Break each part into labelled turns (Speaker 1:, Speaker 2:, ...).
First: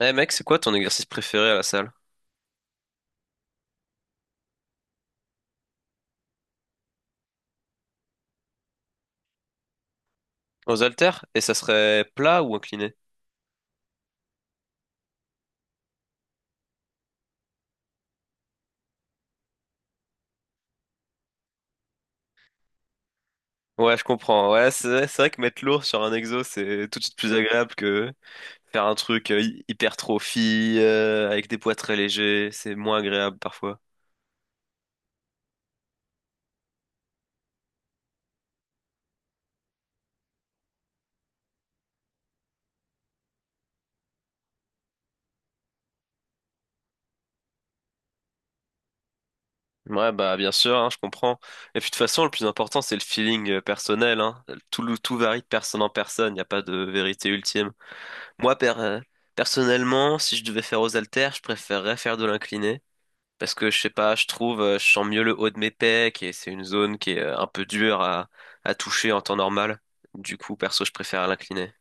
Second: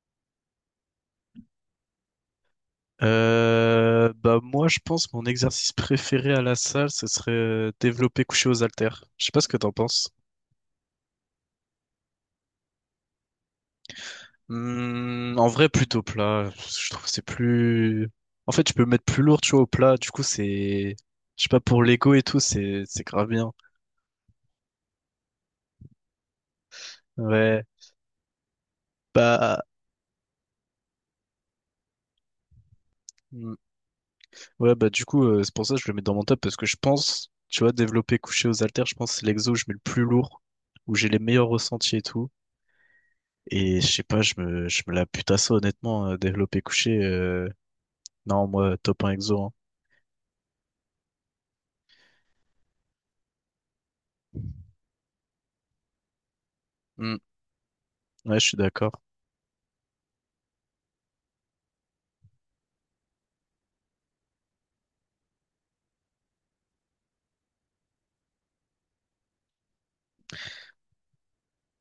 Speaker 1: Eh mec, c'est quoi ton exercice préféré à la salle?
Speaker 2: Bah moi je pense mon exercice préféré à la salle ce serait développer couché aux haltères. Je sais pas ce que t'en penses.
Speaker 1: Aux haltères? Et ça serait plat ou incliné?
Speaker 2: Hmm, en vrai plutôt plat. Je trouve que c'est plus. En fait je peux mettre plus lourd tu vois au plat. Du coup c'est. Je sais pas, pour l'ego et tout c'est grave bien.
Speaker 1: Ouais, je comprends. Ouais, c'est vrai que mettre lourd sur un exo, c'est tout de suite plus
Speaker 2: Ouais.
Speaker 1: agréable que faire un truc
Speaker 2: Bah
Speaker 1: hypertrophie, avec des poids très légers. C'est moins agréable
Speaker 2: hmm.
Speaker 1: parfois.
Speaker 2: Ouais bah du coup, c'est pour ça que je le mets dans mon top parce que je pense, tu vois, développer couché aux haltères, je pense que c'est l'exo où je mets le plus lourd, où j'ai les meilleurs ressentis et tout. Et je sais pas, je me la bute à ça, honnêtement, développé couché. Non, moi, top un exo, hein.
Speaker 1: Ouais, bah bien sûr, hein, je comprends. Et puis de toute façon, le plus important, c'est le feeling personnel, hein. Tout varie de personne en personne, il n'y a pas de
Speaker 2: Hmm.
Speaker 1: vérité ultime.
Speaker 2: Ouais, je
Speaker 1: Moi,
Speaker 2: suis
Speaker 1: per-
Speaker 2: d'accord.
Speaker 1: euh, Personnellement, si je devais faire aux haltères, je préférerais faire de l'incliné. Parce que je sais pas, je trouve, je sens mieux le haut de mes pecs et c'est une zone qui est un peu dure à toucher en temps normal. Du coup, perso, je préfère l'incliner.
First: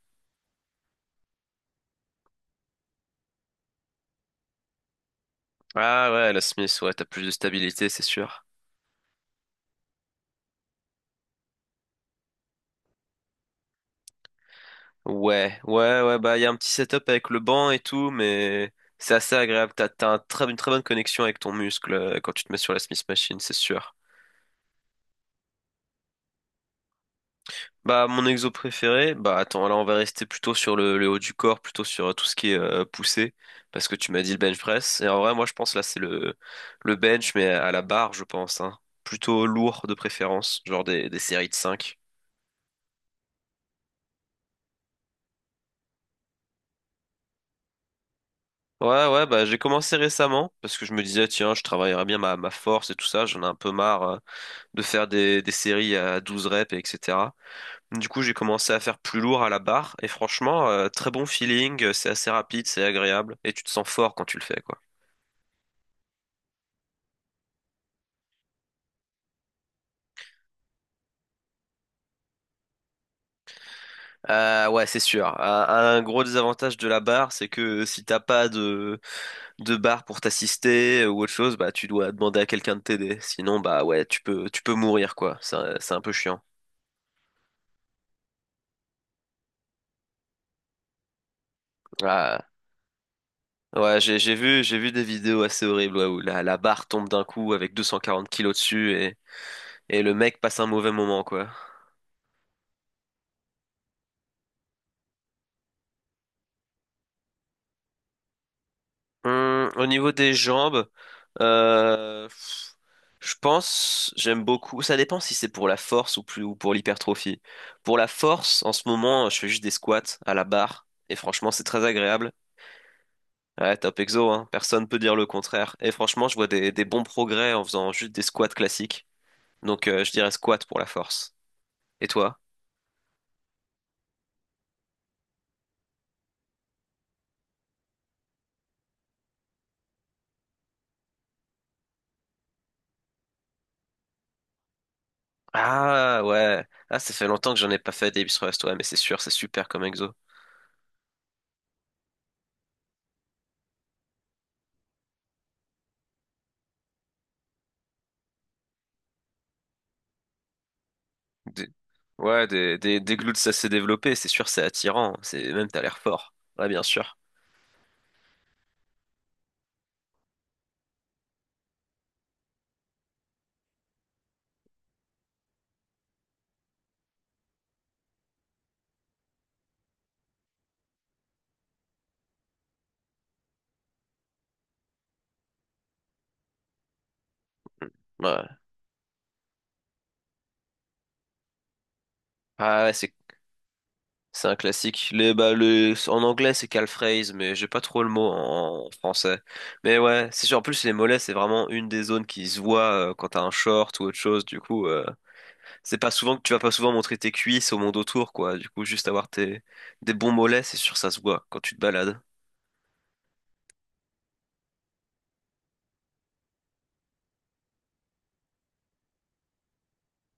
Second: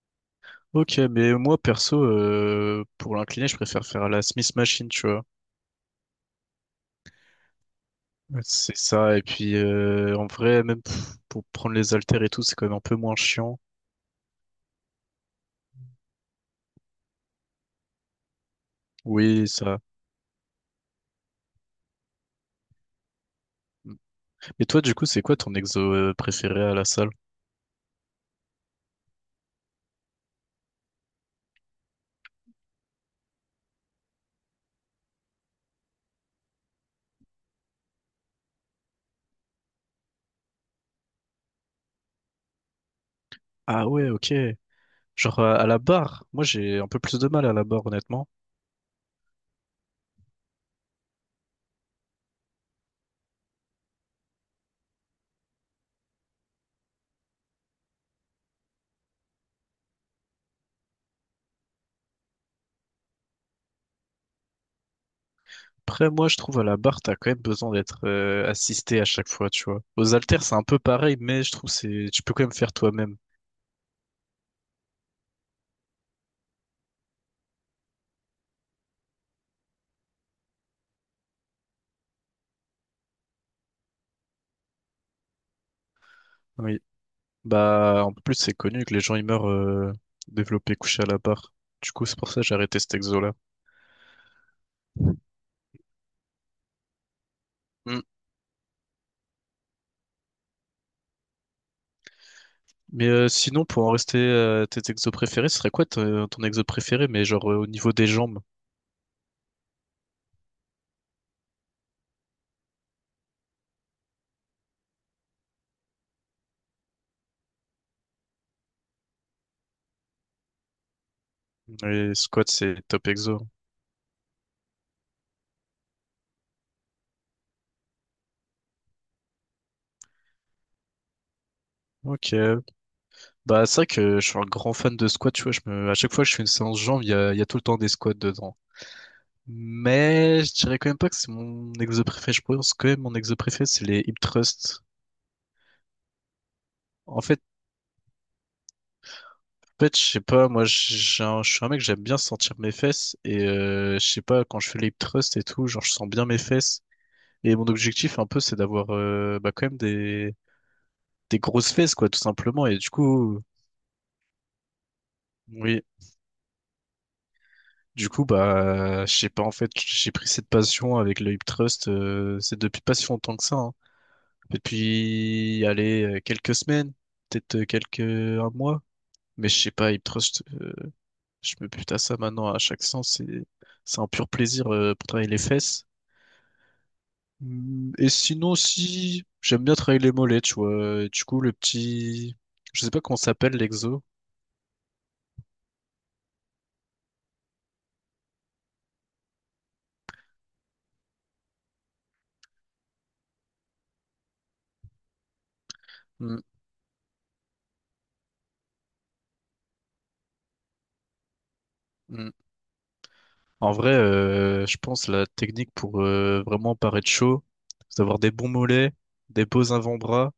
Speaker 2: Ok, mais moi, perso, pour l'incliner, je préfère faire la Smith Machine, tu vois.
Speaker 1: Ah ouais, la Smith, ouais, t'as plus de stabilité, c'est
Speaker 2: Ouais,
Speaker 1: sûr.
Speaker 2: c'est ça, et puis en vrai, même pff, pour prendre les haltères et tout, c'est quand même un peu moins chiant.
Speaker 1: Ouais, ouais, ouais, bah il y a un petit setup avec le banc et tout, mais c'est assez
Speaker 2: Oui,
Speaker 1: agréable.
Speaker 2: ça.
Speaker 1: T'as un une très bonne connexion avec ton muscle quand tu te mets sur la Smith Machine, c'est
Speaker 2: Hmm.
Speaker 1: sûr.
Speaker 2: Et toi, du coup, c'est quoi ton exo préféré à la salle?
Speaker 1: Bah, mon exo préféré, bah attends, là on va rester plutôt sur le haut du corps, plutôt sur tout ce qui est poussé, parce que tu m'as dit le bench press. Et en vrai, moi je pense là le bench, mais à la barre, je pense, hein. Plutôt lourd de préférence, genre des séries de cinq.
Speaker 2: Ah ouais, ok. Genre à la barre, moi j'ai un peu plus de mal à la barre, honnêtement.
Speaker 1: Ouais, ouais, bah j'ai commencé récemment, parce que je me disais, tiens, je travaillerai bien ma force et tout ça, j'en ai un peu marre de faire des séries à 12 reps, et etc. Du coup, j'ai commencé à faire plus lourd à la barre, et franchement, très bon feeling, c'est assez rapide, c'est agréable, et tu te sens fort quand tu le fais, quoi.
Speaker 2: Après moi je trouve à la barre t'as quand même besoin d'être assisté à chaque fois, tu vois. Aux haltères c'est un peu pareil, mais je trouve c'est tu peux quand même faire toi-même.
Speaker 1: Ouais, c'est sûr. Un gros désavantage de la barre, c'est que si t'as pas de barre pour t'assister ou autre chose, bah tu dois demander à quelqu'un de t'aider. Sinon, bah ouais, tu peux mourir quoi. C'est un peu chiant.
Speaker 2: Oui. Bah en plus c'est connu que les gens ils meurent développés couchés à la barre. Du coup c'est pour ça
Speaker 1: Ah.
Speaker 2: que j'ai arrêté cet exo là.
Speaker 1: Ouais, j'ai vu des vidéos assez horribles ouais, où la barre tombe d'un coup avec 240 kilos dessus et le mec passe un mauvais moment quoi.
Speaker 2: Mais sinon, pour en rester à tes exos préférés, ce serait quoi ton, ton exo préféré, mais genre au niveau des jambes?
Speaker 1: Au niveau des jambes, euh, pff, je pense, j'aime beaucoup. Ça dépend si c'est pour la force ou plus ou pour l'hypertrophie. Pour la force, en ce moment, je fais juste des squats à la barre et franchement, c'est très
Speaker 2: Les
Speaker 1: agréable.
Speaker 2: squats, c'est top exo.
Speaker 1: Ouais, top exo, hein. Personne peut dire le contraire. Et franchement, je vois des bons progrès en faisant juste des squats classiques. Donc, je dirais squat pour la force. Et
Speaker 2: Ok.
Speaker 1: toi?
Speaker 2: Bah, c'est vrai que je suis un grand fan de squats, tu vois. Je me... À chaque fois que je fais une séance jambes, il y a tout le temps des squats dedans. Mais je dirais quand même pas que c'est mon exo préféré. Je pense que mon exo préféré, c'est les hip thrusts.
Speaker 1: Ah ouais, ah ça
Speaker 2: En
Speaker 1: fait
Speaker 2: fait,
Speaker 1: longtemps que j'en ai pas fait des biceps, ouais, mais c'est sûr, c'est super comme
Speaker 2: en fait, je
Speaker 1: exo.
Speaker 2: sais pas, moi, je suis un mec, j'aime bien sentir mes fesses. Et je sais pas, quand je fais les hip thrusts et tout, genre, je sens bien mes fesses. Et mon objectif, un peu, c'est d'avoir bah, quand même des
Speaker 1: Des-
Speaker 2: grosses fesses, quoi, tout
Speaker 1: Ouais,
Speaker 2: simplement. Et du
Speaker 1: des glutes,
Speaker 2: coup,
Speaker 1: ça s'est développé, c'est sûr, c'est attirant. C'est même, t'as
Speaker 2: oui,
Speaker 1: l'air fort. Ouais, bien sûr.
Speaker 2: du coup, bah, je sais pas, en fait, j'ai pris cette passion avec le hip thrust, c'est depuis pas si longtemps que ça, hein. Depuis, allez, quelques semaines, peut-être quelques, un mois. Mais je sais pas, hip thrust, je me bute à ça maintenant à chaque sens. C'est un pur plaisir pour travailler les fesses. Hum. Et
Speaker 1: Ouais.
Speaker 2: sinon, si, j'aime bien travailler les mollets, tu vois. Et du coup, le petit, je
Speaker 1: Ah
Speaker 2: sais
Speaker 1: ouais,
Speaker 2: pas
Speaker 1: c'est.
Speaker 2: comment ça s'appelle l'exo.
Speaker 1: C'est un classique. En anglais, c'est calfraise, mais j'ai pas trop le mot en français. Mais ouais, c'est sûr. En plus, les mollets, c'est vraiment une des zones qui se voit quand t'as un short ou autre chose. Du coup, c'est pas souvent
Speaker 2: Mm,
Speaker 1: que tu vas pas souvent montrer tes cuisses au monde autour, quoi. Du coup, des bons mollets, c'est sûr, ça se voit quand tu te balades.
Speaker 2: mm. En vrai, je pense la technique pour vraiment paraître chaud, c'est d'avoir des bons mollets, des beaux avant-bras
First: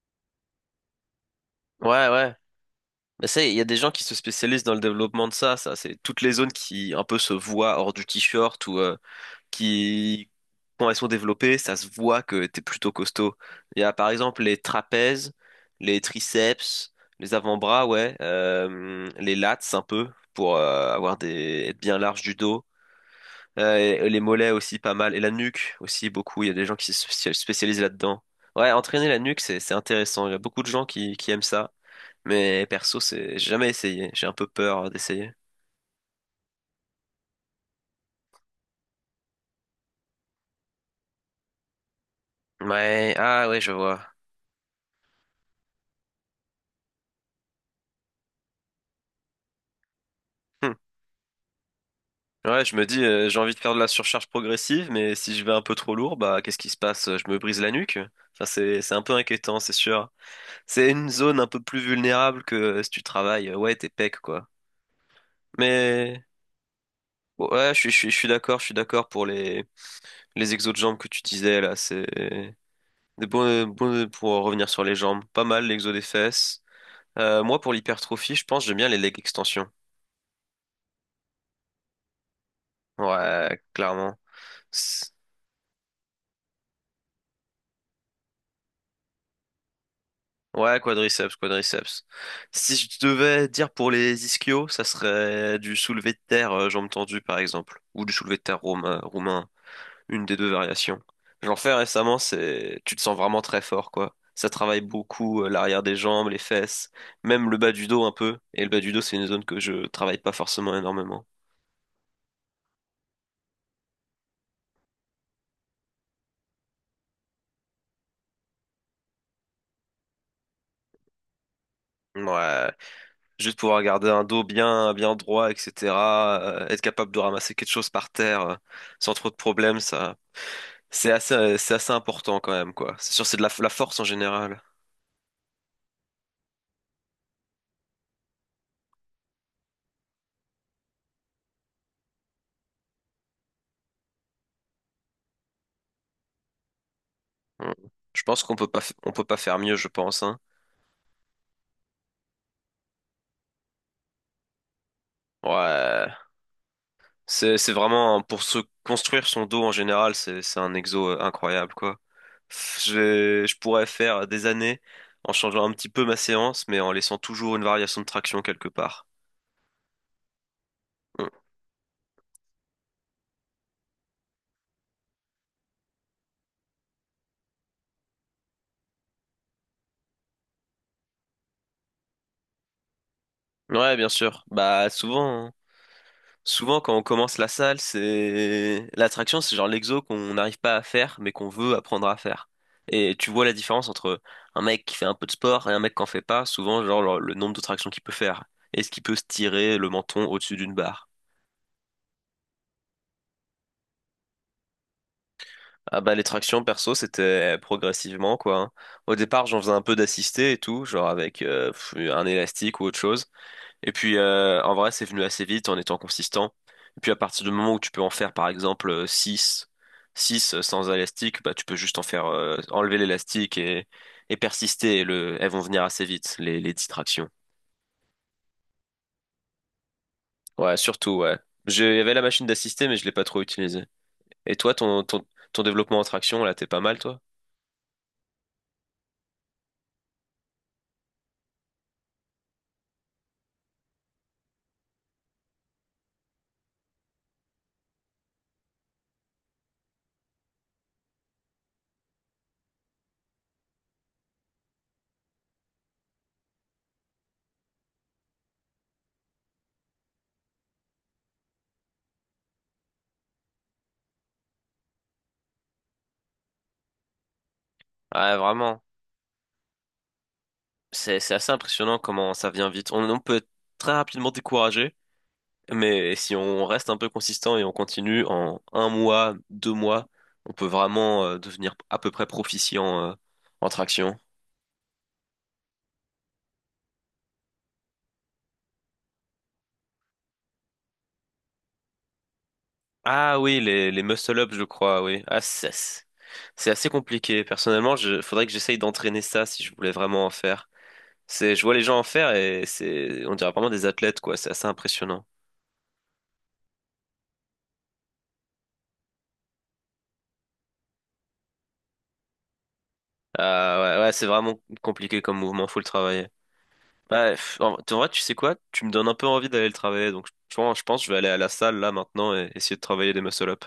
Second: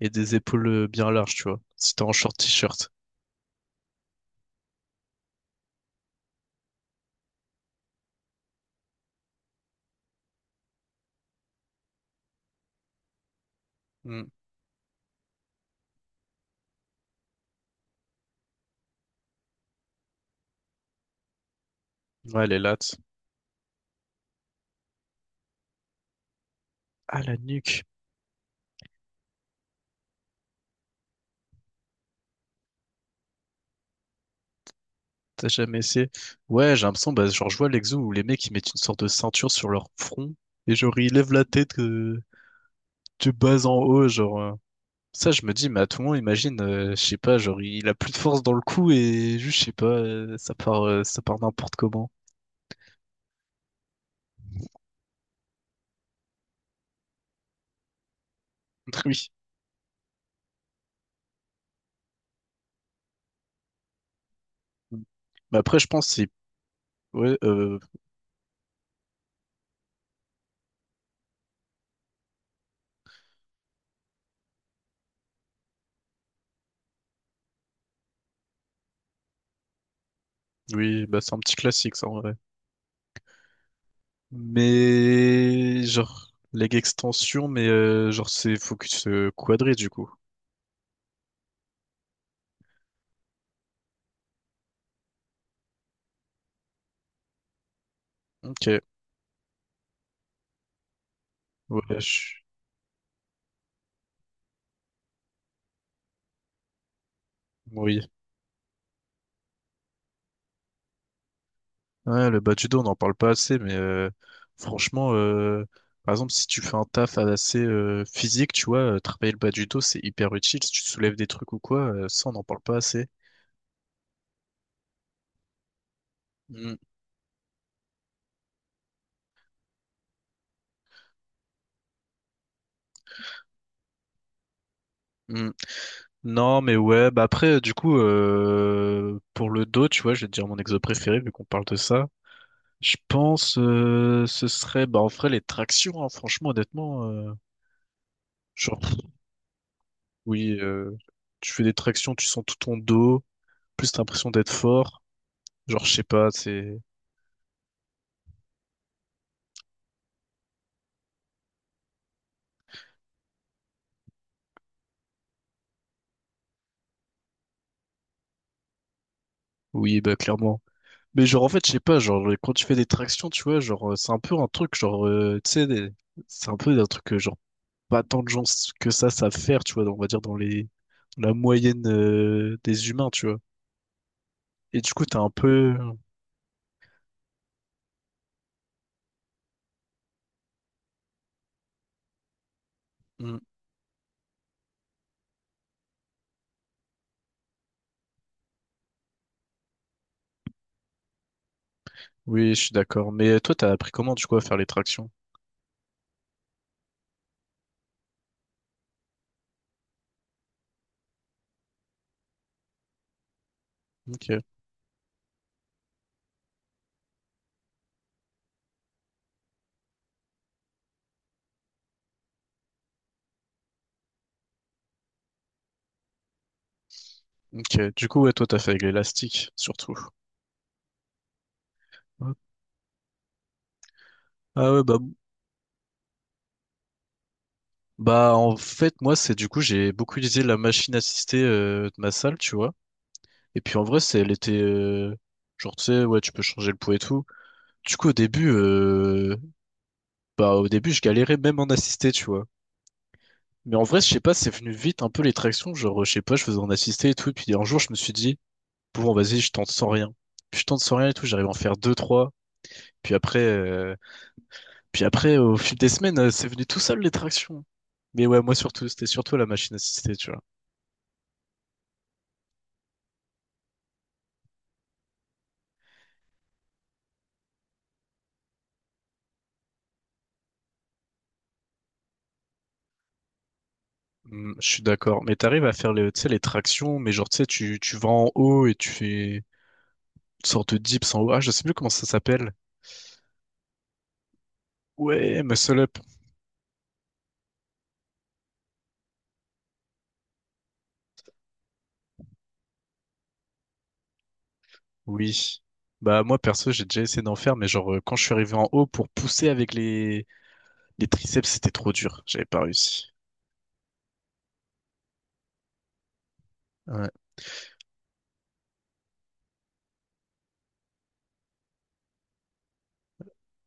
Speaker 2: et des épaules bien larges, tu vois. Si t'es
Speaker 1: Ouais,
Speaker 2: en
Speaker 1: ouais.
Speaker 2: short t-shirt.
Speaker 1: Mais ça, il y a des gens qui se spécialisent dans le développement de ça. Ça, c'est toutes les zones qui un peu se voient hors du t-shirt ou qui, quand elles sont développées, ça se voit que t'es plutôt costaud. Il y a par
Speaker 2: Mm.
Speaker 1: exemple les trapèzes, les triceps, les avant-bras, ouais, les lats un peu pour avoir des être bien large du
Speaker 2: Ouais, les
Speaker 1: dos.
Speaker 2: lats.
Speaker 1: Et les mollets aussi pas mal et la nuque aussi beaucoup. Il y a des gens qui se
Speaker 2: Ah, la
Speaker 1: spécialisent
Speaker 2: nuque.
Speaker 1: là-dedans. Ouais, entraîner la nuque c'est intéressant. Il y a beaucoup de gens qui aiment ça, mais perso c'est j'ai jamais essayé. J'ai un peu peur d'essayer.
Speaker 2: T'as jamais essayé? Ouais, j'ai l'impression, bah, genre, je vois l'exo où les mecs, ils mettent une sorte de ceinture sur leur front et genre, ils lèvent la tête
Speaker 1: Ouais,
Speaker 2: de
Speaker 1: ah ouais,
Speaker 2: bas
Speaker 1: je
Speaker 2: en
Speaker 1: vois.
Speaker 2: haut, genre. Ça, je me dis, mais à tout moment, imagine, je sais pas, genre, il a plus de force dans le cou et juste, je sais pas, ça part n'importe comment.
Speaker 1: Ouais, je me dis, j'ai envie de faire de la surcharge progressive, mais si je vais un peu trop lourd, bah qu'est-ce qui se passe? Je me brise la nuque? Ça, c'est un peu
Speaker 2: Oui.
Speaker 1: inquiétant, c'est sûr. C'est une zone un peu plus vulnérable que si tu travailles, ouais, tes pecs, quoi.
Speaker 2: Mm. Mais après, je pense que
Speaker 1: Mais
Speaker 2: c'est... Ouais,
Speaker 1: bon, ouais, je suis d'accord pour les exos de jambes que tu disais, là. C'est des bons, pour revenir sur les jambes. Pas mal, l'exo des fesses. Moi, pour l'hypertrophie, je pense, que j'aime bien les leg extensions.
Speaker 2: oui, bah, c'est un petit classique, ça, en vrai.
Speaker 1: Ouais, clairement.
Speaker 2: Mais... Genre, leg extension, mais genre, c'est focus quadri, du coup.
Speaker 1: Ouais, quadriceps, quadriceps. Si je devais dire pour les ischios, ça serait du soulevé de terre, jambes tendues par exemple, ou du soulevé de terre
Speaker 2: Ok.
Speaker 1: romain, roumain, une des deux variations. J'en fais
Speaker 2: Ouais,
Speaker 1: récemment,
Speaker 2: je...
Speaker 1: c'est, tu te sens vraiment très fort, quoi. Ça travaille beaucoup l'arrière des jambes, les fesses, même le bas du
Speaker 2: Oui.
Speaker 1: dos un peu. Et le bas du dos, c'est une zone que je travaille pas forcément énormément.
Speaker 2: Ouais, le bas du dos, on n'en parle pas assez, mais franchement, par exemple, si tu fais un taf assez physique, tu vois, travailler le bas du dos, c'est hyper utile. Si tu soulèves des trucs ou quoi, ça, on n'en parle
Speaker 1: Ouais,
Speaker 2: pas assez.
Speaker 1: juste pouvoir garder un dos bien, bien droit, etc.
Speaker 2: Mm,
Speaker 1: Être capable de ramasser quelque chose par terre sans trop de problèmes, ça. C'est assez important quand même, quoi. C'est sûr, c'est de la force en général.
Speaker 2: mm. Non, mais ouais, bah après, du coup, pour le dos, tu vois, je vais te dire mon exo préféré, vu qu'on parle de ça. Je pense, ce serait, bah, en vrai, les tractions, hein, franchement, honnêtement.
Speaker 1: Mm. Je pense qu'on peut
Speaker 2: Genre,
Speaker 1: pas,
Speaker 2: pff,
Speaker 1: on peut pas faire mieux, je pense, hein.
Speaker 2: oui, tu fais des tractions, tu sens tout ton dos, plus t'as l'impression d'être fort, genre, je sais
Speaker 1: Ouais,
Speaker 2: pas, c'est,
Speaker 1: c'est vraiment pour se construire son dos en général, c'est un exo incroyable quoi. Je pourrais faire des années en changeant un petit peu ma séance, mais en laissant toujours une variation de traction quelque part.
Speaker 2: oui, bah, clairement. Mais
Speaker 1: Mm.
Speaker 2: genre, en fait, je sais pas, genre, quand tu fais des tractions, tu vois, genre, c'est un peu un truc, genre, c'est un peu un truc, genre, pas tant de gens que ça savent faire, tu vois, on va dire dans les la moyenne des humains, tu vois.
Speaker 1: Ouais, bien sûr.
Speaker 2: Et
Speaker 1: Bah
Speaker 2: du coup, t'as un
Speaker 1: souvent, hein.
Speaker 2: peu...
Speaker 1: Souvent, quand on commence la salle, c'est l'attraction, c'est genre l'exo qu'on n'arrive pas à faire, mais qu'on veut apprendre à faire. Et tu
Speaker 2: Mm.
Speaker 1: vois la différence entre un mec qui fait un peu de sport et un mec qui en fait pas, souvent, genre le nombre de tractions qu'il peut faire. Est-ce qu'il peut se tirer le menton au-dessus d'une barre?
Speaker 2: Oui, je suis d'accord. Mais toi, t'as appris comment, du coup, à faire les tractions?
Speaker 1: Ah bah les tractions perso c'était progressivement quoi, hein. Au départ j'en faisais un peu d'assisté et tout, genre avec un élastique ou autre chose. Et puis,
Speaker 2: Ok.
Speaker 1: en vrai, c'est venu assez vite en étant consistant. Et puis, à partir du moment où tu peux en faire, par exemple, 6, sans élastique, bah, tu peux juste en faire, enlever l'élastique et persister. Et elles vont venir assez vite, les distractions.
Speaker 2: Ok. Du coup, ouais, toi, t'as fait avec l'élastique, surtout.
Speaker 1: Ouais, surtout, ouais. Il y avait la
Speaker 2: Ouais.
Speaker 1: machine d'assister, mais je l'ai pas trop utilisée. Et
Speaker 2: Ah
Speaker 1: toi,
Speaker 2: ouais, bah,
Speaker 1: ton développement en traction, là, t'es pas mal, toi?
Speaker 2: bah, en fait, moi, c'est du coup, j'ai beaucoup utilisé la machine assistée de ma salle, tu vois. Et puis, en vrai, c'est, elle était... genre, tu sais, ouais, tu peux changer le poids et tout. Du coup, au début, bah, au début, je galérais même en assisté, tu vois. Mais en vrai, je sais pas, c'est venu vite un peu les tractions. Genre, je sais pas, je faisais en assisté et tout. Et puis un jour, je me suis dit, bon, vas-y, je tente sans rien. Puis je tente sans rien et tout. J'arrive à en faire deux, trois. Puis après, au fil des semaines, c'est venu tout seul les tractions. Mais
Speaker 1: Ouais,
Speaker 2: ouais, moi
Speaker 1: vraiment.
Speaker 2: surtout, c'était surtout la machine assistée, tu vois.
Speaker 1: C'est assez impressionnant comment ça vient vite. On peut être très rapidement découragé, mais si on reste un peu consistant et on continue en un mois, 2 mois, on peut vraiment devenir à peu près proficient en traction.
Speaker 2: Hmm, je suis d'accord. Mais t'arrives à faire les, tu sais, les tractions, mais genre, tu sais, tu vas en haut et tu fais une sorte de dips en haut. Ah, je sais plus comment ça s'appelle.
Speaker 1: Ah oui, les muscle-up, je crois, oui. Ah,
Speaker 2: Ouais,
Speaker 1: c'est
Speaker 2: muscle up.
Speaker 1: c'est assez compliqué. Personnellement, faudrait que j'essaye d'entraîner ça si je voulais vraiment en faire. C'est, je vois les gens en faire et c'est, on dirait vraiment des athlètes, quoi. C'est assez impressionnant.
Speaker 2: Oui. Bah, moi, perso, j'ai déjà essayé d'en faire, mais genre, quand je suis arrivé en haut pour pousser avec les triceps, c'était trop dur. J'avais pas réussi.
Speaker 1: Ah ouais, ouais, c'est vraiment compliqué comme mouvement, faut le travailler.
Speaker 2: Ouais.
Speaker 1: Bah, pff, en vrai, tu sais quoi? Tu me donnes un peu envie d'aller le travailler, donc je pense que je vais aller à la salle là maintenant et essayer de travailler des muscle-up.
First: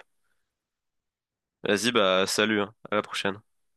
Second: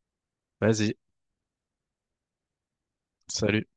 Speaker 2: Vas-y,
Speaker 1: Vas-y, bah salut, hein. À la prochaine.
Speaker 2: salut.